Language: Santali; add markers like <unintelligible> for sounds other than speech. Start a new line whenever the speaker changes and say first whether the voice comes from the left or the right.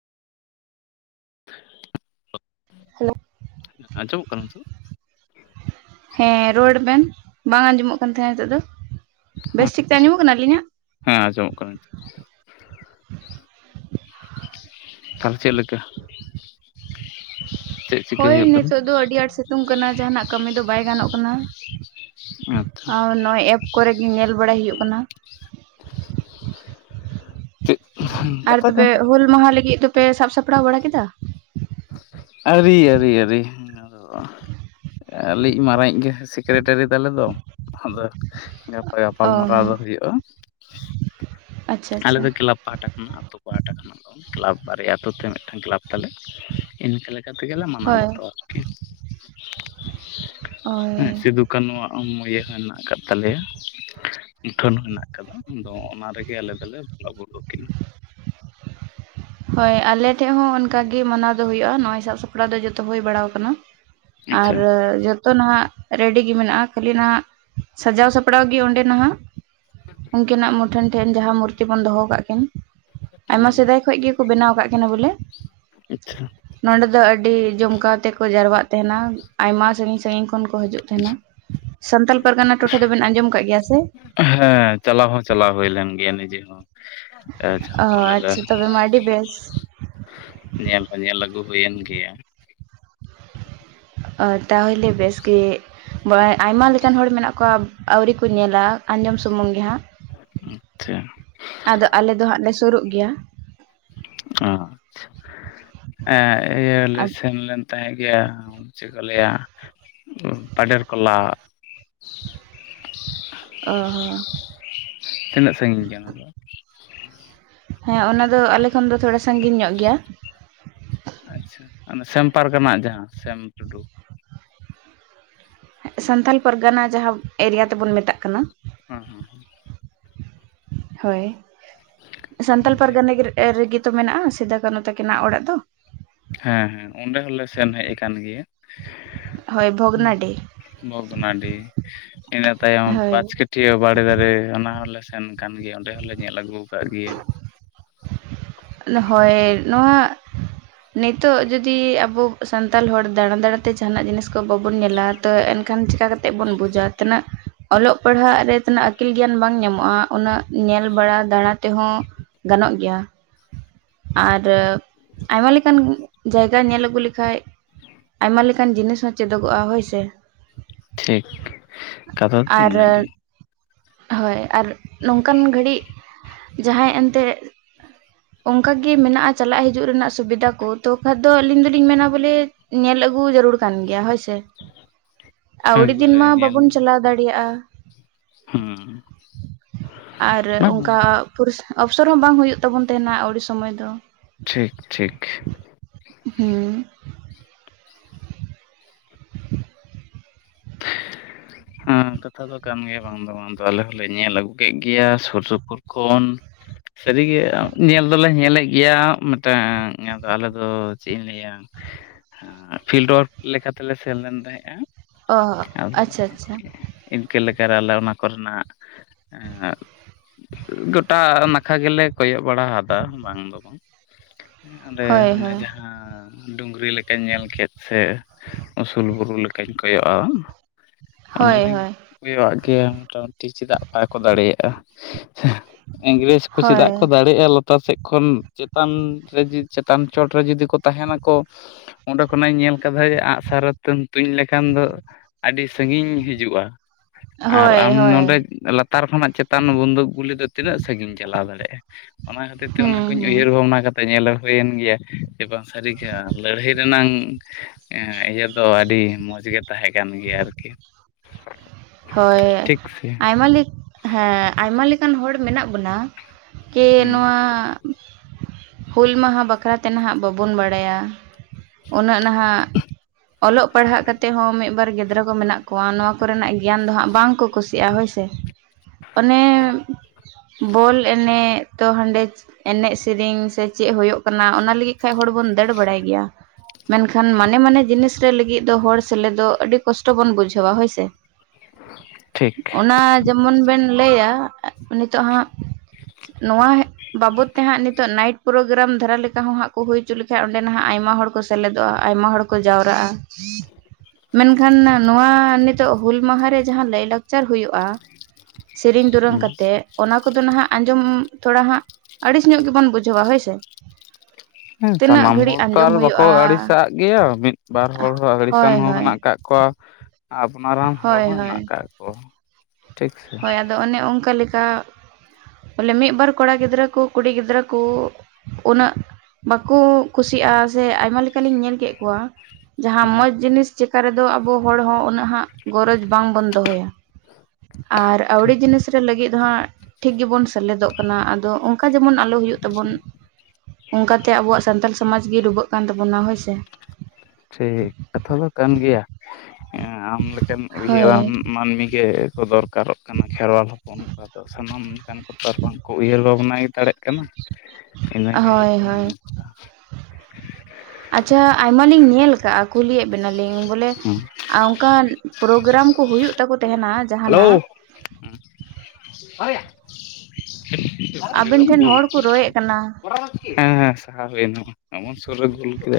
right: ᱦᱮᱞᱳ
left: ᱟᱸᱡᱚᱢᱚᱜ ᱠᱟᱱᱟ ᱱᱤᱛᱚᱜ ᱾
right: ᱦᱮᱸ ᱨᱚᱲ ᱵᱮᱱ ᱾ ᱵᱟᱝ ᱟᱸᱡᱚᱢᱚᱜ ᱠᱟᱱ ᱛᱟᱦᱮᱸ ᱱᱤᱛᱚᱜ ᱫᱚ, ᱵᱮᱥ ᱴᱷᱤᱠᱛᱮ
left: ᱟᱪᱪᱷᱟ
right: ᱟᱸᱡᱚᱢᱚᱜ ᱠᱟᱱᱟ ᱟᱹᱞᱤᱧᱟᱜ?
left: ᱦᱮᱸ ᱟᱸᱡᱚᱢᱚᱜ ᱠᱟᱱᱟ ᱾ ᱛᱷᱟᱞᱮ ᱪᱮᱫᱞᱮᱠᱟ ᱪᱮᱜ?
right: ᱦᱳᱭ ᱱᱤᱛᱚᱜ ᱫᱚ ᱟᱹᱰᱤ ᱟᱸᱴ ᱥᱤᱛᱩᱝ ᱠᱟᱱᱟ ᱡᱟᱸᱦᱟᱱᱟᱜ ᱠᱟᱹᱢᱤ ᱫᱚ ᱵᱟᱭ ᱜᱟᱱᱚᱜ ᱠᱟᱱᱟ
left: ᱟᱪᱪᱷᱟ
right: ᱾ ᱚ ᱱᱚᱭ ᱮᱯ ᱠᱚᱨᱮ ᱜᱮ ᱧᱮᱞ ᱵᱟᱲᱟᱭ ᱦᱩᱭᱩᱜ ᱠᱟᱱᱟ ᱾
left: ᱪᱮᱫ
right: ᱟᱨ
left: ᱠᱟᱛᱷᱟ ᱠᱟᱱ
right: ᱛᱚᱵᱮ ᱦᱩᱞ ᱢᱟᱦᱟ ᱞᱟᱹᱜᱤᱫ ᱫᱚᱯᱮ ᱥᱟᱵ ᱥᱟᱯᱲᱟᱣ ᱵᱟᱲᱟ ᱠᱮᱫᱟ ᱾
left: ᱟᱹᱨᱤ ᱟᱹᱨᱤ ᱟᱹᱨᱤ, ᱟᱹᱞᱤᱡ ᱢᱟᱨᱟᱝᱤᱡ ᱜᱮ ᱥᱮᱠᱨᱮᱴᱟᱨᱤ ᱛᱟᱞᱮ ᱫᱚ ᱟᱫᱚ ᱚᱭ
right: ᱚ
left: ᱟᱯᱟᱞᱢᱟᱨᱟᱣ ᱫᱚ ᱦᱩᱭᱩᱜᱼᱟ ᱾
right: ᱟᱪᱪᱷᱟ
left: ᱟᱞᱮ
right: ᱟᱪᱪᱷᱟ
left: ᱫᱚ ᱠᱞᱟᱵᱽ ᱯᱟᱦᱴᱟ ᱠᱷᱚᱱ ᱟᱛᱩ ᱯᱟᱦᱴᱟ ᱠᱷᱚᱱ ᱫᱚ ᱠᱞᱟᱵᱽ ᱵᱟᱨᱭᱟ ᱟᱛᱩ ᱛᱮ ᱢᱤᱫᱴᱟᱝ ᱠᱞᱟᱵᱽ ᱛᱟᱞᱮ ᱾ ᱤᱱᱠᱟᱹ ᱞᱮᱠᱟ ᱛᱮᱜᱮᱞᱮ ᱢᱟᱱᱟᱣ
right: ᱦᱳᱭ
left: ᱵᱟᱛᱟᱣᱟ ᱟᱨᱠᱤ ᱾
right: ᱦᱳᱭ
left: ᱩᱸ ᱥᱤᱫᱩ ᱠᱟᱹᱱᱩ ᱣᱟᱜ ᱤᱭᱟᱹ ᱦᱚᱸ ᱦᱮᱱᱟᱜ ᱠᱟᱜ ᱛᱟᱞᱮᱭᱟ ᱾ ᱢᱩᱴᱷᱟᱹᱱ ᱦᱮᱱᱟᱜ ᱠᱟᱫᱟ ᱟᱫᱚ ᱚᱱᱟ ᱨᱮᱜᱮ ᱟᱞᱮ ᱫᱚᱞᱮ ᱵᱚᱸᱜᱟ ᱵᱩᱨᱩ ᱠᱤᱱ ᱾
right: ᱦᱳᱭ ᱟᱞᱮ ᱴᱷᱮᱡ ᱦᱚᱸ ᱚᱱᱠᱟ ᱜᱮ ᱢᱟᱱᱟᱣ ᱫᱚ ᱦᱩᱭᱩᱜᱼᱟ ᱱᱚᱜᱼᱚᱭ ᱥᱟ ᱥᱟᱯᱲᱟᱣ ᱫᱚ ᱡᱚᱛᱚ ᱦᱳᱭ ᱵᱟᱲᱟᱣ ᱠᱟᱱᱟ ᱾
left: ᱟᱪᱪᱷᱟ
right: ᱟᱨ ᱡᱷᱚᱛᱚ ᱱᱟᱦᱟᱸᱜ ᱨᱮᱰᱤ ᱜᱮ ᱢᱮᱱᱟᱜᱼᱟ, ᱠᱷᱟᱹᱞᱤ ᱱᱟᱜ ᱥᱟᱡᱟᱣ ᱥᱟᱯᱲᱟᱣ ᱜᱮ ᱚᱸᱰᱮ ᱱᱟᱦᱟᱜ ᱩᱝᱠᱤᱱᱟᱜ ᱢᱩᱴᱷᱟᱹᱱ ᱴᱷᱮᱱ ᱡᱟᱦᱟᱸ ᱢᱩᱨᱛᱤ ᱵᱚᱱ ᱫᱚᱦᱚ ᱠᱟᱜ ᱠᱤᱱ ᱟᱭᱢᱟ
left: ᱦᱩᱸ
right: ᱥᱮᱫᱟᱭ ᱠᱷᱚᱡ ᱜᱮ ᱠᱚ ᱵᱮᱱᱟᱣ ᱠᱟᱜ ᱠᱤᱱᱟ ᱵᱚᱞᱮ
left: ᱟᱪᱪᱷᱟ
right: ᱱᱚᱸᱰᱮ ᱫᱚ ᱟᱹᱰᱤ ᱡᱚᱢᱠᱟᱣ ᱛᱮᱠᱚ ᱡᱟᱨᱣᱟᱜ ᱛᱮᱦᱮᱸᱱᱟ ᱟᱭᱢᱟ ᱥᱟᱺᱜᱤᱧ ᱥᱟᱺᱜᱤᱧ ᱠᱷᱚᱱ ᱠᱚ ᱦᱤᱡᱩᱜ ᱛᱮᱦᱮᱸᱱᱟ᱾ ᱥᱟᱱᱛᱟᱞ ᱯᱟᱨᱜᱟᱱᱟ ᱴᱚᱴᱷᱟ ᱫᱚᱵᱮᱱ ᱟᱸᱡᱚᱢ ᱠᱟᱜ ᱜᱮᱭᱟ ᱥᱮ
left: ᱦᱮᱸ ᱪᱟᱞᱟᱣ ᱦᱚᱸ ᱪᱟᱞᱟᱣ ᱦᱳᱭ ᱞᱮᱱ ᱜᱮᱭᱟ ᱱᱤᱡᱮ ᱦᱚᱸ ᱟᱪᱷᱟ
right: ᱚ
left: ᱠᱚᱞ ᱞᱮᱫᱟ
right: ᱟᱪᱪᱷᱟ ᱛᱚᱵᱮ ᱢᱟ ᱟᱹᱰᱤ ᱵᱮᱥ
left: ᱧᱮᱞ ᱦᱚᱸ ᱧᱮᱞ ᱟᱹᱜᱩ ᱦᱩᱭᱮᱱ ᱜᱮᱭᱟ᱾
right: ᱟ ᱛᱟᱦᱚᱞᱮ ᱵᱮᱥ ᱜᱮ ᱵᱟᱸ ᱟᱭᱢᱟ ᱞᱮᱠᱟᱱ ᱦᱚᱲ ᱢᱮᱱᱟᱜ ᱠᱚᱣᱟ ᱟᱹᱣᱨᱤ ᱠᱚ ᱧᱮᱞᱟ᱾ ᱟᱸᱡᱚᱢ ᱥᱩᱢᱩᱝ ᱜᱮ ᱦᱟᱸᱜ
left: ᱟᱪᱪᱷᱟ
right: ᱟᱫᱚ ᱟᱞᱮ ᱫᱚ ᱦᱟᱸᱜ ᱞᱮ ᱥᱳᱨᱳᱜ ᱜᱮᱭᱟ ᱾
left: ᱚ ᱟᱪᱷᱟ, ᱮᱸ ᱤᱭᱟᱹ ᱞᱮ ᱥᱮᱱᱞᱮᱱ ᱛᱟᱦᱮᱸ ᱜᱮᱭᱟ ᱪᱮᱫ ᱠᱚ ᱞᱟᱹᱭᱟ ᱯᱟᱰᱮᱨ ᱠᱚᱞᱟ ᱾
right: ᱚ ᱦᱚ ᱾
left: ᱛᱤᱱᱟᱹᱜ ᱥᱟᱺᱜᱤᱧ ᱜᱮᱭᱟ ᱚᱱᱟ ᱫᱚ?
right: ᱦᱮᱸ ᱚᱱᱟ ᱫᱚ ᱟᱞᱮ ᱠᱷᱚᱱ ᱫᱚ ᱛᱷᱚᱲᱟ ᱥᱟᱺᱜᱤᱧ ᱧᱚᱜ ᱜᱮᱭᱟ ᱾
left: ᱟᱪᱪᱷᱟ ᱚᱱᱟ ᱥᱮᱢ ᱯᱟᱨ ᱜᱟᱱᱟᱜ ᱡᱟᱦᱟᱸ ᱥᱮᱢ ᱴᱩᱰᱩ ᱾
right: ᱥᱟᱱᱛᱟᱞ ᱯᱚᱨᱜᱟᱱᱟ ᱡᱟᱦᱟᱸ ᱮᱨᱤᱭᱟ ᱛᱮᱵᱚᱱ ᱢᱮᱛᱟᱜ ᱠᱟᱱᱟ ᱾
left: ᱦᱚᱸ ᱦᱚᱸ ᱦᱚᱸ ᱾
right: ᱦᱳᱭ ᱥᱟᱱᱛᱟᱞ
left: ᱦᱮᱸ
right: ᱯᱟᱨᱜᱟᱱᱟ ᱜᱮ ᱨᱮᱜᱮ ᱛᱚ ᱢᱮᱱᱟᱜ-ᱟ ᱥᱤᱫᱟᱹ ᱠᱟᱱᱚ ᱛᱟᱹᱠᱤᱱᱟᱜ ᱚᱲᱟᱜ ᱫᱚ ᱾
left: ᱦᱮᱸ ᱦᱮᱸ ᱚᱸᱰᱮ ᱦᱚᱞᱮ ᱥᱮᱱ ᱦᱮᱡ ᱟᱠᱟᱱ ᱜᱮᱭᱟ ᱾
right: ᱦᱳᱭ ᱵᱷᱚᱜᱽᱱᱟᱰᱤ ᱾
left: ᱵᱷᱚᱜᱽᱱᱟᱰᱤ ᱤᱱᱟᱹ ᱛᱟᱭᱚᱢ
right: ᱦᱳᱭ
left: ᱯᱟᱸᱪ ᱠᱟᱹᱴᱭᱤᱭᱟᱹ ᱵᱟᱲᱮ ᱫᱟᱨᱮ ᱚᱱᱟ ᱦᱚᱸᱞᱮ ᱥᱮᱱ ᱠᱟᱱ ᱜᱮᱭᱟ ᱚᱸᱰᱮ ᱦᱚᱞᱮ ᱧᱮᱞ ᱟᱹᱜᱩ ᱟᱠᱟᱜ ᱜᱮᱭᱟ ᱾
right: ᱦᱳᱭ ᱱᱚᱣᱟ ᱱᱤᱛᱚᱜ ᱡᱩᱫᱤ ᱟᱵᱚ ᱥᱟᱱᱛᱟᱞ ᱦᱚᱲ ᱫᱟᱬᱟ ᱫᱟᱬᱟ ᱛᱮ ᱡᱟᱦᱟᱱᱟᱜ ᱡᱤᱱᱤᱥ ᱠᱚ ᱵᱟᱵᱚᱱ ᱧᱮᱞᱟ ᱛᱚ ᱮᱱᱠᱷᱟᱱ ᱪᱤᱠᱟ ᱠᱟᱛᱮᱫ ᱵᱚᱱ ᱵᱩᱡᱟ ᱛᱤᱱᱟᱹᱜ ᱚᱞᱚᱜ ᱯᱟᱲᱦᱟᱜ ᱨᱮ ᱛᱤᱱᱟᱹᱜ ᱟᱹᱠᱤᱞ ᱜᱮᱭᱟᱱ ᱵᱟᱝ ᱧᱟᱢᱚᱜ-ᱟ ᱩᱱᱟᱹᱜ ᱧᱮᱞ ᱵᱟᱲᱟ ᱫᱟᱬᱟ ᱛᱮᱦᱚᱸ ᱜᱟᱱᱚᱜ ᱜᱮᱭᱟ ᱾ ᱟᱨ ᱟᱭᱢᱟ ᱞᱮᱠᱟᱱ ᱡᱟᱭᱜᱟ ᱧᱮᱞ ᱟᱹᱜᱩ ᱞᱮᱠᱷᱟᱡ ᱟᱭᱢᱟ ᱞᱮᱠᱟᱱ ᱡᱤᱱᱤᱥ ᱦᱚᱸ ᱪᱮᱫᱚ ᱜᱚᱜ-ᱟ ᱦᱳᱭ ᱥᱮ ᱾
left: ᱴᱷᱤᱠ ᱠᱟᱛᱷᱟ ᱫᱚ ᱤᱱᱟᱹ ᱜᱮ ᱾
right: ᱦᱳᱭ ᱟᱨ ᱱᱚᱝᱠᱟᱱ ᱜᱷᱟᱹᱲᱤᱜ ᱡᱟᱦᱟᱸᱭ ᱮᱱᱛᱮᱫ ᱚᱝᱠᱟ ᱜᱤ ᱢᱮᱱᱟᱜ-ᱟ ᱪᱟᱞᱟᱜ ᱦᱤᱡᱩᱜ ᱨᱮᱱᱟᱜ ᱥᱩᱵᱤᱫᱟ ᱠᱚ ᱛᱚ ᱠᱷᱟᱡ ᱫᱚ ᱟᱹᱞᱤᱧ ᱫᱚᱞᱤᱧ ᱢᱮᱱᱟ ᱵᱚᱞᱮ ᱧᱮᱞ ᱟᱹᱜᱩ ᱡᱟᱹᱨᱩᱲ ᱠᱟᱱ ᱜᱮᱭᱟ ᱦᱳᱭ ᱥᱮ ᱾
left: <inaudible>
right: ᱟᱹᱣᱲᱤ ᱫᱤᱱ
left: ᱮᱠᱵᱟᱨᱮ
right: ᱢᱟ
left: ᱧᱮᱞ
right: ᱵᱟᱵᱚᱱ ᱪᱟᱞᱟᱣ ᱫᱟᱲᱮᱭᱟᱜ-ᱟ
left: ᱦᱮᱸ
right: ᱾ ᱟᱨ
left: ᱵᱟᱝ
right: ᱚᱝᱠᱟ <unintelligible> ᱚᱯᱥᱚᱨ ᱦᱚᱸ ᱵᱟᱝ ᱦᱩᱭᱩᱜ ᱛᱟᱵᱚᱱ ᱛᱮᱦᱮᱱᱟ ᱟᱹᱣᱤᱲᱤ ᱥᱚᱢᱚᱭ ᱫᱚ ᱾
left: ᱴᱷᱤᱠ ᱴᱷᱤᱠ
right: ᱦᱩᱸ
left: ᱦᱩᱸ ᱠᱟᱛᱷᱟ ᱫᱚ ᱠᱟᱱ ᱜᱮᱭᱟ ᱵᱟᱝ ᱫᱚ ᱵᱟᱝ ᱛᱚ ᱟᱞᱮ ᱦᱚᱸᱞᱮ ᱧᱮᱞ ᱟᱹᱜᱩ ᱠᱮᱜ ᱜᱮᱭᱟ ᱥᱩᱨ ᱥᱩᱯᱩᱨ ᱠᱷᱚᱱ, ᱥᱟᱹᱨᱤᱜᱮ ᱧᱮᱞ ᱫᱚᱞᱮ ᱧᱮᱞᱮᱜ ᱜᱮᱭᱟ ᱢᱤᱴᱟᱝ ᱟᱫᱚ ᱟᱞᱮ ᱫᱚ ᱪᱮ ᱤᱧ ᱞᱟᱹᱭᱟ᱾ ᱯᱷᱤᱞᱰᱚᱨ ᱞᱮᱠᱟ ᱛᱮᱞᱮ ᱥᱮᱱ ᱞᱮᱱ ᱛᱟᱦᱮᱸᱼᱟ
right: ᱚ ᱟᱪᱪᱷᱟ ᱟᱪᱪᱷᱟ
left: ᱤᱱᱠᱟᱹ ᱞᱮᱠᱮ ᱨᱮ ᱟᱞᱮ ᱚᱱᱟ ᱠᱚ ᱨᱮᱱᱟᱜ ᱜᱚᱴᱟ ᱱᱟᱠᱷᱟ ᱜᱮᱞᱮ ᱠᱚᱭᱚᱜ ᱵᱟᱲᱟ ᱟᱫᱟ ᱵᱟᱝ ᱫᱚ ᱵᱟᱝ ᱚᱸᱰᱮ
right: ᱦᱳᱭ
left: ᱚᱱᱮ
right: ᱦᱳᱭ
left: ᱡᱟᱦᱟᱸ ᱰᱩᱝᱨᱤ ᱞᱮᱠᱟᱧ ᱧᱮᱞ ᱠᱮᱫ ᱥᱮ ᱩᱥᱩᱞ ᱵᱩᱨᱩ ᱞᱮᱠᱟᱧ ᱠᱚᱭᱚ-ᱟ ᱚᱸᱰᱮ
right: ᱦᱳᱭ
left: ᱫᱚᱧ
right: ᱦᱳᱭ
left: ᱠᱚᱭᱚ ᱟᱜ ᱜᱮᱭᱟ ᱢᱳᱴᱟ ᱴᱤ ᱪᱮᱫᱟᱜ ᱵᱟᱠᱚ ᱫᱟᱲᱮ ᱭᱟᱜ-ᱟ ᱤᱝᱨᱮᱡᱽ ᱠᱚ ᱪᱮᱫᱟᱜ
right: ᱦᱳᱭ
left: ᱠᱚ ᱫᱟ ᱲᱮᱜ-ᱟ ᱞᱟᱛᱟᱨ ᱥᱮᱜ ᱠᱷᱚᱱ ᱪᱮᱛᱟᱱ ᱨᱮ ᱪᱮᱛᱟᱱ ᱪᱚᱴ ᱨᱮ ᱡᱩᱫᱤ ᱠᱚ ᱛᱟᱦᱮᱸᱱᱟ ᱠᱚ ᱚᱸᱰᱮ ᱠᱷᱚᱱᱟᱜ ᱤᱧ ᱧᱮᱞ ᱠᱟᱫᱟ ᱡᱮ ᱟᱸᱜ ᱥᱟᱨ ᱛᱮᱢ ᱛᱩᱧ ᱞᱮᱠᱷᱟᱱ ᱫᱚ ᱟᱰᱤ ᱥᱟᱺᱜᱤᱧ ᱦᱤᱡᱩᱜᱟ ᱟᱨ
right: ᱦᱳᱭ
left: ᱟᱢ
right: ᱦᱳᱭ
left: ᱱᱚᱰᱮ ᱞᱟᱛ ᱛᱟᱨ ᱠᱷᱚᱱᱟᱜ ᱪᱮᱛᱟᱱ ᱵᱚᱱᱫᱩᱠ ᱜᱩᱞᱤ ᱫᱚ ᱛᱤᱱᱟᱹᱜ ᱥᱟᱺᱜᱤᱧ ᱪᱟᱞᱟᱣ ᱫᱟᱲᱮᱜ-ᱟ ᱚᱱᱟ ᱠᱷᱟᱹ ᱛᱤᱨ ᱛᱮ
right: ᱦᱩᱸ
left: ᱚᱱᱟ ᱠᱚᱧ
right: ᱦᱩᱸ
left: ᱩᱭᱦᱟᱹᱨ ᱵᱷᱟᱵᱽᱱᱟ ᱡᱚᱝ- ᱛᱮ ᱧᱮᱞᱚ ᱦᱩᱭᱮᱱ ᱜᱮᱭᱟ ᱡᱮ ᱵᱟᱝ ᱥᱟᱹᱨᱤ ᱜᱮᱭᱟ ᱞᱟᱹᱲᱦᱟᱹᱭ ᱨᱮᱱᱟᱝ ᱮᱸ ᱤᱭᱟᱹ ᱫᱚ ᱟᱹᱰᱤ ᱢᱚᱡᱽ ᱜᱮ ᱛᱟᱦᱮᱸ ᱠᱟᱱ ᱜᱮᱭᱟ ᱟᱨᱠᱤ
right: ᱦᱳᱭ
left: ᱴᱷᱤᱠ ᱥᱮ
right: ᱟᱭᱢᱟ ᱞᱤᱠ ᱦᱮᱸ ᱟᱭᱢᱟ ᱞᱮᱠᱟᱱ ᱦᱚᱲ ᱢᱮᱱᱟᱜ ᱵᱚᱱᱟ, ᱜᱮ
left: ᱦᱩᱸ
right: ᱱᱚᱣᱟ ᱦᱩᱞ ᱢᱟᱦᱟ ᱵᱟᱠᱷᱨᱟ ᱛᱮ ᱱᱷᱟᱸᱜ ᱵᱟᱵᱚᱱ ᱵᱟᱲᱟᱭᱟ ᱚᱱᱟᱜ ᱱᱟᱦᱟᱜ ᱚᱞᱚᱜ ᱯᱟᱲᱦᱟᱜ ᱠᱟᱛᱮ ᱦᱚᱸ ᱢᱤᱫ ᱵᱟᱨ ᱜᱤᱫᱽᱨᱟᱹ ᱠᱚ ᱢᱮᱱᱟᱜ ᱠᱚᱣᱟ ᱱᱚᱣᱟ ᱠᱚᱨᱮᱱᱟᱜ ᱜᱮᱭᱟᱱ ᱫᱚ ᱦᱟᱸᱜ ᱵᱟᱝᱠᱚ ᱠᱩᱥᱤᱤᱭᱟᱜᱼᱟ ᱦᱳᱭᱥᱮ ᱚᱱᱮ ᱵᱚᱞ ᱮᱱᱮᱡ ᱛᱚ ᱦᱟᱸᱰᱮ ᱮᱱᱮᱡ ᱥᱮᱨᱮᱧ ᱥᱮ ᱪᱮᱫ ᱦᱩᱭᱩᱜ ᱠᱟᱱᱟ ᱚᱱᱟ ᱞᱟᱹᱜᱤᱫ ᱠᱷᱟᱡ ᱦᱚᱲ ᱵᱚᱱ ᱫᱟᱹᱲ ᱵᱟᱲᱟᱭ ᱜᱮᱭᱟ ᱢᱮᱱᱠᱷᱟᱱ ᱢᱟᱱᱮ ᱢᱟᱱᱮ ᱡᱤᱱᱤᱥ ᱪᱮᱫ ᱞᱟᱹᱜᱤᱫ ᱫᱚ ᱦᱚᱲ ᱥᱮᱞᱮᱫ ᱫᱚ ᱟᱹᱰᱤ ᱠᱚᱥᱴᱚ ᱵᱚᱱ ᱵᱩᱡᱷᱟᱹᱣᱟ ᱦᱳᱭ ᱥᱮ,
left: ᱴᱷᱤᱠ
right: ᱚᱱᱟ ᱡᱮᱢᱚᱱ ᱵᱮᱱ ᱞᱟᱹᱭᱟ ᱱᱤᱛᱚᱜ ᱦᱟᱸᱜ ᱱᱚᱣᱟ ᱵᱟᱵᱚᱫ ᱛᱮ ᱦᱟᱸᱜ ᱱᱤᱛᱚᱜ ᱱᱟᱭᱤᱴ ᱯᱨᱳᱜᱨᱟᱢ ᱫᱷᱟᱨᱟ ᱞᱮᱠᱟ ᱦᱚᱸ ᱦᱟᱸᱜ ᱠᱚ ᱦᱩᱭ ᱦᱚᱪᱚ ᱞᱮᱠᱷᱟᱱ ᱚᱸᱰᱮ ᱱᱟᱦᱟᱸᱜ ᱟᱭᱢᱟ ᱦᱚᱲ ᱠᱚ ᱥᱮᱞᱮᱫᱚᱜᱼᱟ ᱟᱭᱢᱟ ᱦᱚᱲ ᱠᱚ ᱡᱟᱣᱨᱟᱜᱼᱟ ᱢᱮᱱᱠᱷᱟᱱ ᱱᱚᱣᱟ ᱱᱤᱛᱚᱜ ᱦᱩᱞ ᱢᱟᱦᱟᱨᱮ ᱡᱟᱦᱟᱸ ᱞᱟᱭᱼᱞᱟᱠᱪᱟᱨ ᱦᱩᱭᱩᱜᱼᱟ ᱥᱮᱨᱮᱧ ᱫᱩᱨᱟᱹᱝ ᱠᱟᱛᱮᱜ ᱚᱱᱟ ᱠᱚᱫᱚ ᱱᱟᱦᱟᱜ ᱟᱸᱡᱚᱢ ᱛᱷᱚᱲᱟ ᱦᱟᱸᱜ ᱟᱹᱲᱤᱥ ᱧᱚᱜ ᱜᱮᱵᱚᱱ ᱵᱩᱡᱷᱟᱹᱣᱟ ᱦᱳᱭ ᱥᱮ
left: ᱦᱮᱸ
right: ᱛᱤᱱᱟᱹᱜ
left: ᱥᱟᱱᱟᱢ
right: ᱜᱷᱟᱹᱲᱤᱡ
left: ᱦᱚᱲ ᱛᱚ
right: ᱟᱸᱡᱚᱢ
left: ᱟᱨ ᱵᱟᱠᱚ
right: ᱦᱩᱭᱩᱜᱼᱟ
left: ᱟᱹᱲᱤᱥᱟᱜᱟᱜ ᱜᱮᱭᱟ ᱢᱤᱫᱵᱟᱨ ᱦᱚᱲ ᱦᱚᱸ ᱟᱹᱲᱤᱥᱟᱱ
right: ᱦᱳᱭ
left: ᱦᱚᱸ
right: ᱦᱳᱭ
left: ᱢᱮᱱᱟᱜ ᱠᱟᱜ ᱠᱚᱣᱟ ᱟᱯᱱᱟᱨᱟᱱ ᱦᱚᱲ
right: ᱦᱳᱭ
left: ᱦᱚᱸ
right: ᱦᱳᱭ
left: ᱦᱮᱱᱟᱜ ᱠᱟᱜ ᱠᱚᱣᱟ ᱴᱷᱤᱠ
right: ᱦᱳᱭ ᱟᱫᱚ ᱚᱱᱮ ᱚᱱᱠᱟ ᱞᱮᱠᱟ ᱵᱚᱞᱮ ᱢᱤᱫᱵᱟᱨ ᱠᱚᱲᱟ ᱜᱤᱫᱽᱨᱟᱹ ᱠᱚ ᱠᱩᱲᱤ ᱜᱤᱫᱽᱨᱟᱹ ᱠᱚ ᱩᱱᱟᱹᱜ ᱵᱟᱠᱩ ᱠᱩᱥᱤᱭᱟᱜᱼᱟ ᱥᱮ ᱟᱭᱢᱟ ᱞᱮᱠᱟᱞᱤᱧ ᱧᱮᱞ ᱠᱮᱫ ᱠᱚᱣᱟ ᱡᱟᱦᱟᱸ
left: ᱦᱩᱸ
right: ᱢᱚᱡᱽ ᱡᱤᱱᱤᱥ ᱪᱮᱛᱟᱱ ᱨᱮᱫᱚ ᱟᱵᱚ ᱦᱚᱲ ᱦᱚᱸ ᱩᱱᱟᱹᱜ ᱦᱟᱜ ᱜᱚᱨᱚᱡᱽ ᱵᱟᱝ ᱵᱚᱱ ᱫᱚᱦᱚᱭᱟ, ᱟᱨ ᱟᱹᱣᱲᱤ
left: ᱴᱷᱤᱠ
right: ᱡᱤᱱᱤᱥ ᱨᱮ ᱞᱟᱹᱜᱤᱫ ᱫᱚ ᱦᱟᱸᱜ ᱴᱷᱤᱠ ᱜᱮᱵᱚᱱ ᱥᱮᱞᱮᱫᱚᱜ ᱠᱟᱱᱟ ᱟᱨ ᱟᱫᱚ ᱚᱱᱠᱟ ᱡᱮᱢᱚᱱ ᱟᱞᱚ ᱦᱩᱭᱩᱜ ᱛᱟᱵᱚᱱ, ᱚᱱᱠᱟᱛᱮ ᱟᱵᱚᱣᱟᱜ ᱥᱟᱱᱛᱟᱞ ᱥᱚᱢᱟᱡᱽ ᱜᱮ ᱰᱩᱵᱟᱹᱜ ᱠᱟᱱ ᱛᱟᱵᱳᱱᱟ ᱦᱳᱭᱥᱮ
left: ᱴᱷᱤᱠ ᱠᱟᱛᱷᱟ ᱫᱚ ᱠᱟᱱ ᱜᱮᱭᱟ ᱟᱢ ᱞᱮᱠᱟᱱ ᱩᱭᱦᱟᱹᱨ ᱟᱱ
right: ᱦᱳᱭ
left: ᱢᱟᱱᱢᱤ ᱜᱮ ᱠᱚ ᱫᱚᱨ ᱫᱚᱨᱠᱟᱨᱚᱜ ᱠᱟᱱᱟ ᱠᱷᱮᱨᱣᱟᱞ ᱦᱚᱯᱚᱱ ᱩᱱᱠᱩ ᱫᱚ ᱥᱟᱱᱟᱢ ᱞᱮᱠᱟᱱ ᱠᱚ ᱟᱨ ᱵᱟᱝᱠᱚ ᱩᱭᱦᱟᱹᱨ ᱵᱷᱟᱵᱽᱱᱟᱭ ᱫᱟᱲᱮᱭᱟᱜ ᱠᱟᱱᱟ, ᱤᱱᱟᱹᱜᱮ ᱦᱩᱭᱩᱜ
right: ᱦᱳᱭ
left: ᱠᱟᱱᱟ
right: ᱦᱳᱭ
left: ᱱᱚᱝᱠᱟᱱ,
right: ᱟᱪᱪᱷᱟ ᱟᱭᱢᱟ ᱞᱤᱧ ᱧᱮᱞ ᱠᱟᱜᱼᱟ ᱠᱩᱞᱤᱭᱮᱫ ᱵᱮᱱᱟᱞᱤᱧ ᱵᱚᱞᱮ
left: ᱦᱮᱸ
right: ᱚᱱᱠᱟᱱ ᱯᱨᱳᱜᱨᱟᱢ ᱠᱚ ᱦᱩᱭᱩᱜ ᱛᱟᱠᱚ ᱛᱟᱦᱮᱸᱱᱟ ᱡᱟᱦᱟᱱᱟᱜ
left: ᱦᱩᱸ ᱦᱚᱭᱟ, <inaudible>
right: ᱟᱵᱮᱱ ᱴᱷᱮᱱ ᱦᱚᱲ ᱠᱚ ᱨᱚᱭᱮᱫ ᱠᱟᱱᱟ
left: ᱦᱮᱸ ᱦᱮᱸ ᱥᱟᱦᱟ ᱦᱩᱭᱱᱟ ᱮᱢᱚᱱ ᱥᱩᱨ ᱨᱮ ᱜᱩᱞ ᱠᱮᱫᱟᱭ ᱾